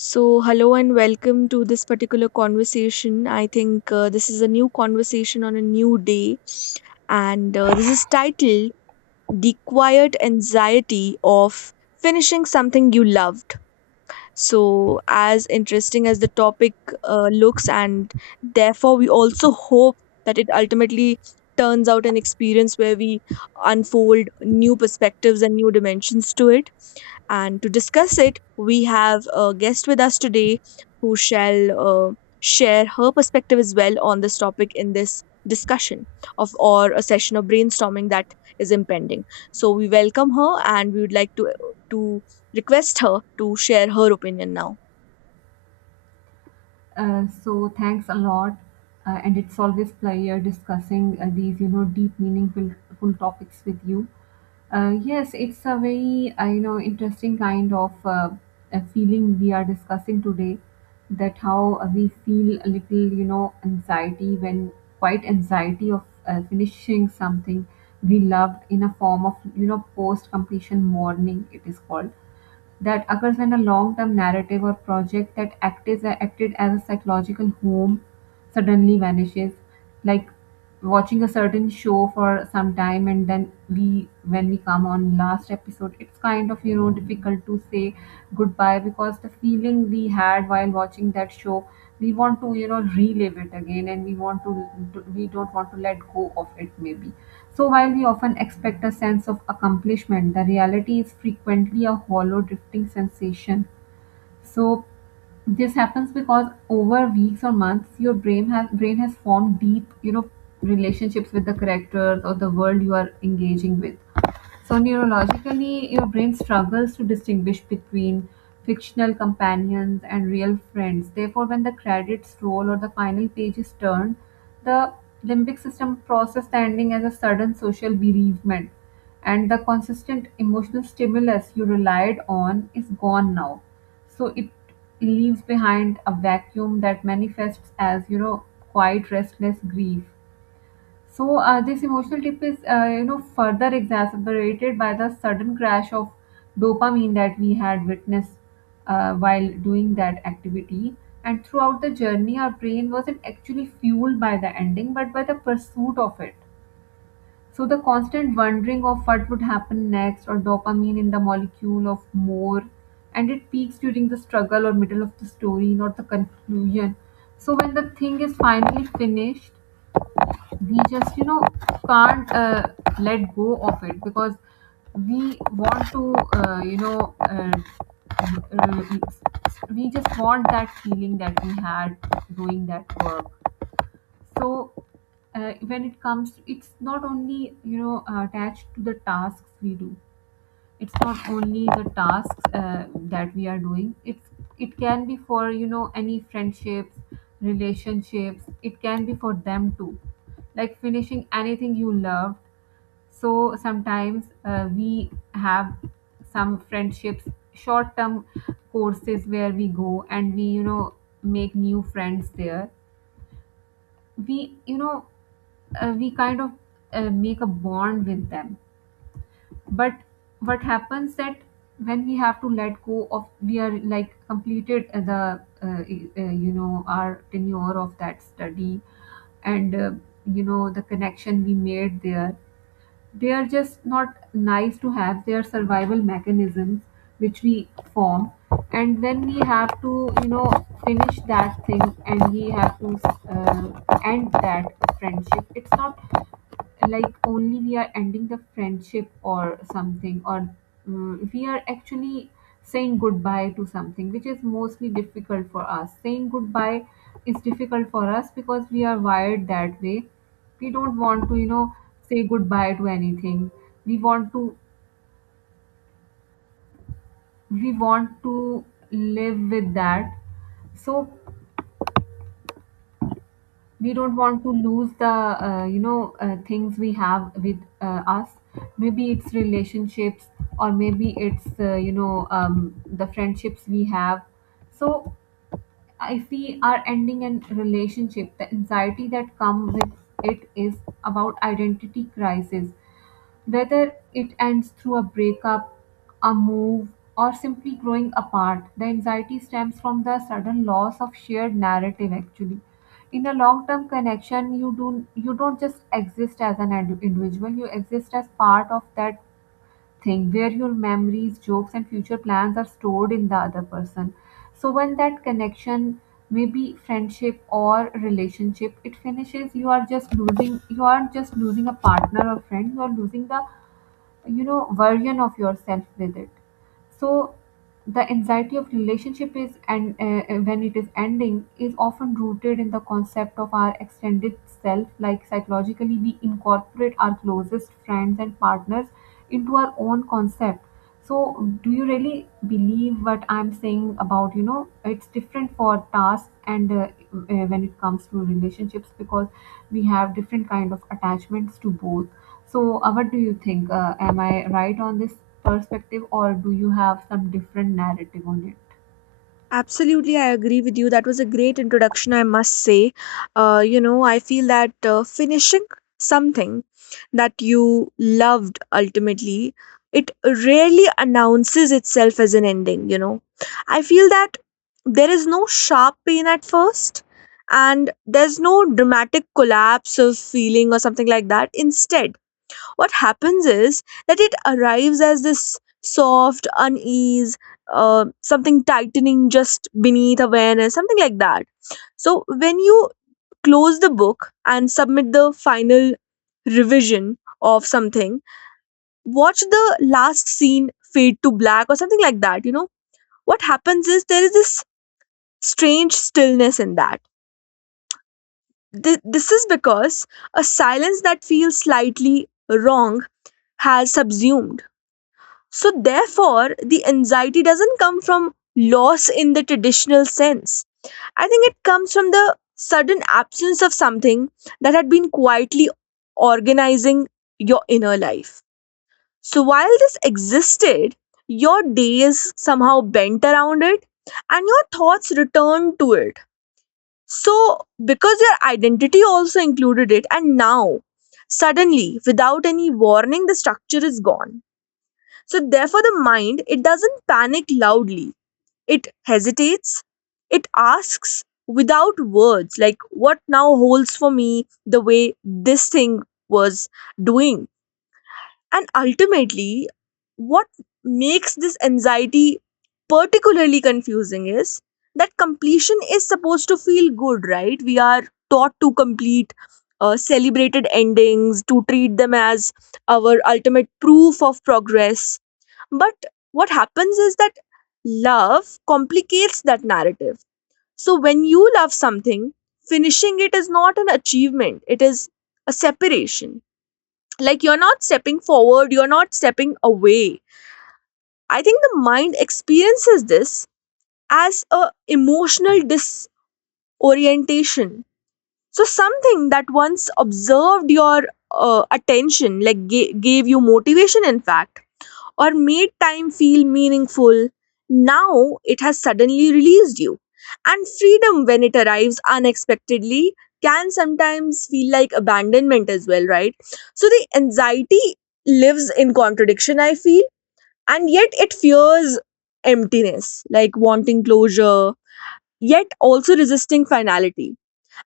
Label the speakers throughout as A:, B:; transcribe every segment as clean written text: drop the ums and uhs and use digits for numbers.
A: So, hello and welcome to this particular conversation. I think this is a new conversation on a new day, and this is titled The Quiet Anxiety of Finishing Something You Love. So, as interesting as the topic looks, and therefore, we also hope that it ultimately turns out an experience where we unfold new perspectives and new dimensions to it. And to discuss it, we have a guest with us today who shall uh, share her perspective as well on this topic in this discussion of or a session of brainstorming that is impending. So we welcome her and we would like to request her to share her opinion now.
B: So thanks a lot, and it's always pleasure discussing these, deep, meaningful full topics with you. Yes, it's a very, interesting kind of a feeling we are discussing today. That how we feel a little anxiety when quite anxiety of finishing something we loved in a form of, post completion mourning. It is called that occurs when a long-term narrative or project that acted as a psychological home suddenly vanishes, like watching a certain show for some time, and then we when we come on last episode, it's kind of difficult to say goodbye, because the feeling we had while watching that show, we want to relive it again, and we don't want to let go of it maybe. So, while we often expect a sense of accomplishment, the reality is frequently a hollow, drifting sensation. So, this happens because over weeks or months, your brain has formed deep, relationships with the characters or the world you are engaging with. So, neurologically, your brain struggles to distinguish between fictional companions and real friends. Therefore, when the credits roll or the final page is turned, the limbic system processes the ending as a sudden social bereavement, and the consistent emotional stimulus you relied on is gone now. So, it leaves behind a vacuum that manifests as quiet, restless grief. So this emotional dip is, further exacerbated by the sudden crash of dopamine that we had witnessed while doing that activity. And throughout the journey, our brain wasn't actually fueled by the ending, but by the pursuit of it. So the constant wondering of what would happen next, or dopamine in the molecule of more, and it peaks during the struggle or middle of the story, not the conclusion. So when the thing is finally finished, we just can't let go of it, because we want to you know uh, we just want that feeling that we had doing that work. So when it comes, it's not only attached to the tasks we do. It's not only the tasks that we are doing, it's, it can be for any friendships, relationships, it can be for them too, like finishing anything you loved. So sometimes we have some friendships, short term courses where we go and we make new friends there. We you know uh, we kind of make a bond with them. But what happens that, when we have to let go of, we are like completed the our tenure of that study, and the connection we made there, they are just not nice to have. They are survival mechanisms which we form. And then we have to finish that thing, and we have to uh, end that friendship. It's not like only we are ending the friendship or something, or we are actually saying goodbye to something, which is mostly difficult for us. Saying goodbye is difficult for us because we are wired that way. We don't want to say goodbye to anything. We want to we want to live with that. So we don't want to lose the things we have with us. Maybe it's relationships, or maybe it's the friendships we have. So if we are ending a relationship, the anxiety that comes with it is about identity crisis. Whether it ends through a breakup, a move, or simply growing apart, the anxiety stems from the sudden loss of shared narrative actually. In a long-term connection, you don't just exist as an individual, you exist as part of that thing, where your memories, jokes, and future plans are stored in the other person. So when that connection, maybe friendship or relationship, it finishes, you aren't just losing a partner or friend, you are losing the version of yourself with it. So the anxiety of relationship is and when it is ending is often rooted in the concept of our extended self, like psychologically we incorporate our closest friends and partners into our own concept. So, do you really believe what I'm saying about it's different for tasks, and when it comes to relationships, because we have different kind of attachments to both. So, what do you think? Am I right on this perspective, or do you have some different narrative on it?
A: Absolutely, I agree with you. That was a great introduction, I must say. You know, I feel that finishing something that you loved it rarely announces itself as an ending, you know. I feel that there is no sharp pain at first, and there's no dramatic collapse of feeling or something like that. Instead, what happens is that it arrives as this soft unease, something tightening just beneath awareness, something like that. So when you close the book and submit the final revision of something, watch the last scene fade to black or something like that. You know, what happens is there is this strange stillness in that. This is because a silence that feels slightly wrong has subsumed. So, therefore, the anxiety doesn't come from loss in the traditional sense. I think it comes from the sudden absence of something that had been quietly organizing your inner life. So, while this existed, your days somehow bent around it and your thoughts returned to it. So, because your identity also included it, and now, suddenly, without any warning, the structure is gone. So, therefore, the mind, it doesn't panic loudly. It hesitates. It asks without words, like, what now holds for me the way this thing was doing? And ultimately, what makes this anxiety particularly confusing is that completion is supposed to feel good, right? We are taught to complete celebrated endings, to treat them as our ultimate proof of progress, but what happens is that love complicates that narrative. So when you love something, finishing it is not an achievement, it is a separation. Like you're not stepping forward, you're not stepping away. I think the mind experiences this as a emotional disorientation. So something that once observed your attention, like gave you motivation, in fact, or made time feel meaningful. Now it has suddenly released you. And freedom, when it arrives unexpectedly, can sometimes feel like abandonment as well, right? So the anxiety lives in contradiction, I feel, and yet it fears emptiness, like wanting closure, yet also resisting finality.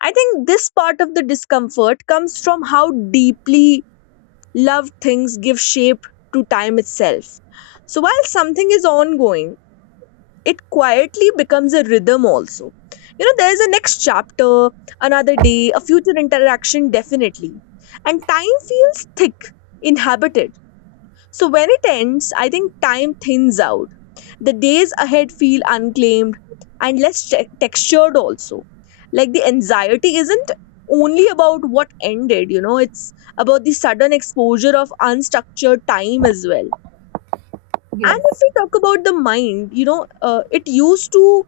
A: I think this part of the discomfort comes from how deeply love things give shape to time itself. So while something is ongoing, it quietly becomes a rhythm also. You know, there is a next chapter, another day, a future interaction definitely. And time feels thick, inhabited. So when it ends, I think time thins out, the days ahead feel unclaimed and less textured, also. Like the anxiety isn't only about what ended, you know, it's about the sudden exposure of unstructured time as well. And
B: Yes,
A: if we talk about the mind, you know,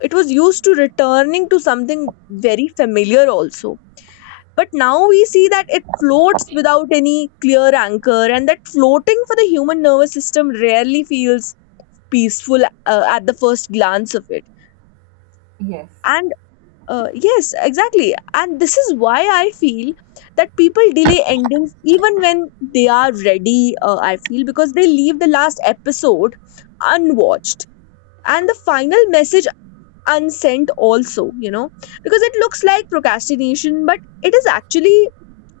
A: it was used to returning to something very familiar also. But now we see that it floats without any clear anchor, and that floating for the human nervous system rarely feels peaceful at the first glance of it.
B: yes.
A: And yes, exactly, and this is why I feel that people delay endings even when they are ready, I feel, because they leave the last episode unwatched and the final message unsent also, you know, because it looks like procrastination, but it is actually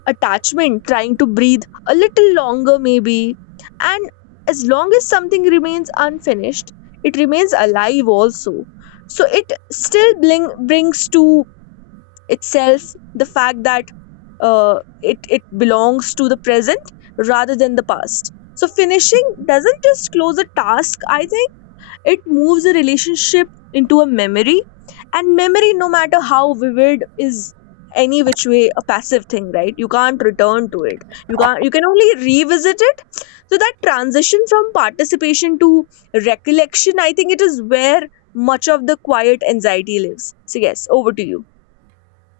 A: attachment trying to breathe a little longer maybe. And as long as something remains unfinished, it remains alive also. So it still brings to itself the fact that it belongs to the present rather than the past. So finishing doesn't just close a task, I think it moves a relationship into a memory, and memory, no matter how vivid, is any which way a passive thing, right? You can't return to it, you can't you can only revisit it. So that transition from participation to recollection, I think it is where much of the quiet anxiety lives. So yes, over to you.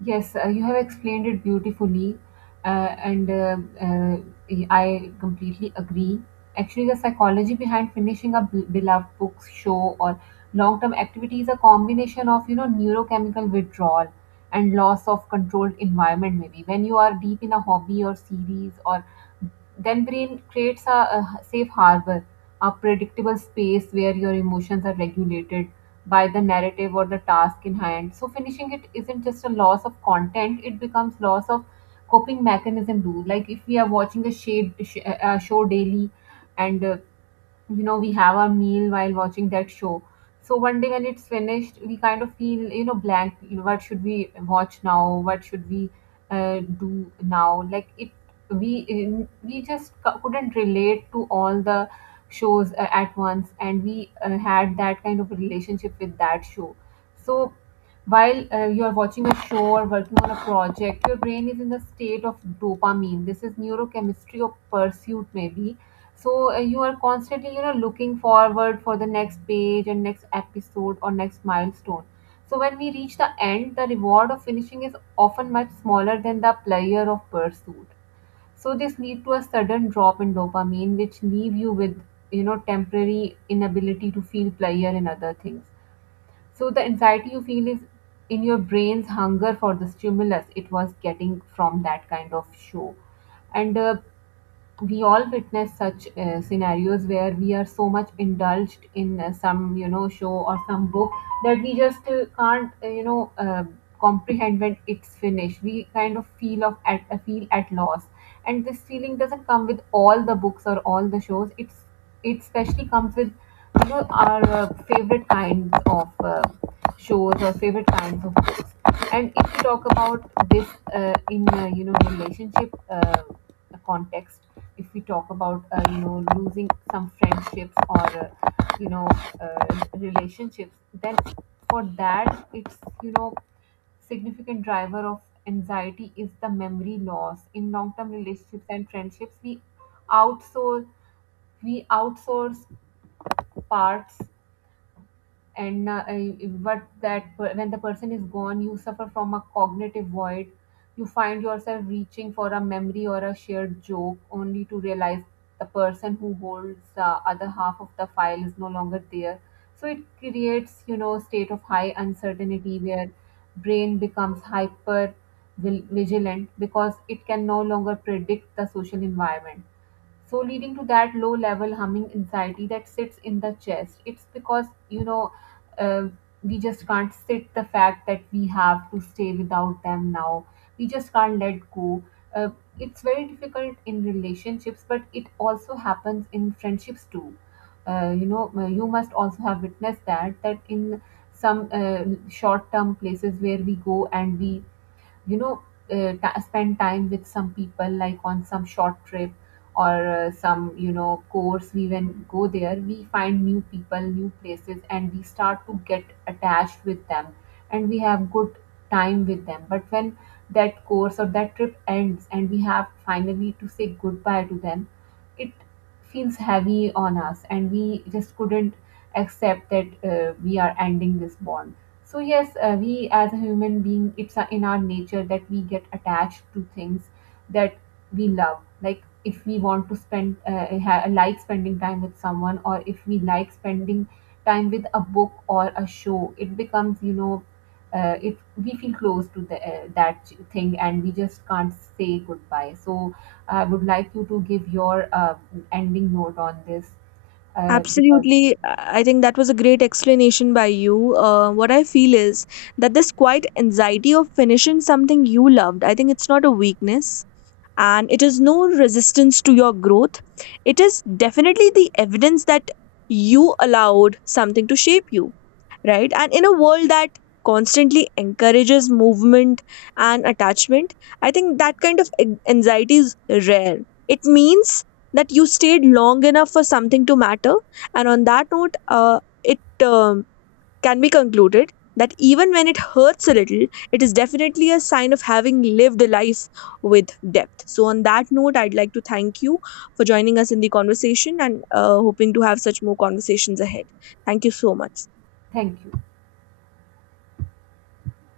B: Yes, you have explained it beautifully, and I completely agree. Actually, the psychology behind finishing a beloved book, show, or long-term activity is a combination of neurochemical withdrawal and loss of controlled environment. Maybe when you are deep in a hobby or series, or then brain creates a safe harbor, a predictable space where your emotions are regulated by the narrative or the task in hand. So finishing it isn't just a loss of content; it becomes loss of coping mechanism too. Like if we are watching a a show daily, and we have our meal while watching that show. So one day when it's finished, we kind of feel blank. What should we watch now? What should we do now? Like it, we couldn't relate to all the shows at once, and we had that kind of a relationship with that show. So while you are watching a show or working on a project, your brain is in the state of dopamine. This is neurochemistry of pursuit maybe. So you are constantly, looking forward for the next page and next episode or next milestone. So when we reach the end, the reward of finishing is often much smaller than the pleasure of pursuit. So this lead to a sudden drop in dopamine, which leave you with, temporary inability to feel pleasure in other things. So the anxiety you feel is in your brain's hunger for the stimulus it was getting from that kind of show, and we all witness such scenarios where we are so much indulged in some show or some book, that we just can't comprehend. When it's finished, we kind of feel at loss. And this feeling doesn't come with all the books or all the shows. It especially comes with our favorite kinds of shows or favorite kinds of books. And if you talk about this in relationship, the context, if we talk about losing some friendships or you know uh, relationships, then for that, it's you know significant driver of anxiety is the memory loss in long-term relationships and friendships. We outsource we outsource parts, and but when the person is gone, you suffer from a cognitive void. You find yourself reaching for a memory or a shared joke, only to realize the person who holds the other half of the file is no longer there. So it creates state of high uncertainty, where brain becomes hyper vigilant because it can no longer predict the social environment. So leading to that low level humming anxiety that sits in the chest. It's because uh, we just can't sit the fact that we have to stay without them now. We just can't let go. uh, it's very difficult in relationships, but it also happens in friendships too. You must also have witnessed that, that in some short term places where we go and we you know ta spend time with some people, like on some short trip, or some course, we when go there, we find new people, new places, and we start to get attached with them. And we have good time with them. But when that course or that trip ends and we have finally to say goodbye to them, it feels heavy on us, and we just couldn't accept that we are ending this bond. So yes, we as a human being, it's in our nature that we get attached to things that we love. Like if we want to like spending time with someone, or if we like spending time with a book or a show, it becomes if we feel close to that thing, and we just can't say goodbye. So I would like you to give your ending note on this, because
A: Absolutely. I think that was a great explanation by you. What I feel is that this quiet anxiety of finishing something you loved, I think it's not a weakness and it is no resistance to your growth. It is definitely the evidence that you allowed something to shape you, right? And in a world that constantly encourages movement and attachment, I think that kind of anxiety is rare. It means that you stayed long enough for something to matter. And on that note, it can be concluded that even when it hurts a little, it is definitely a sign of having lived a life with depth. So, on that note, I'd like to thank you for joining us in the conversation and hoping to have such more conversations ahead. Thank you so much.
B: thank you.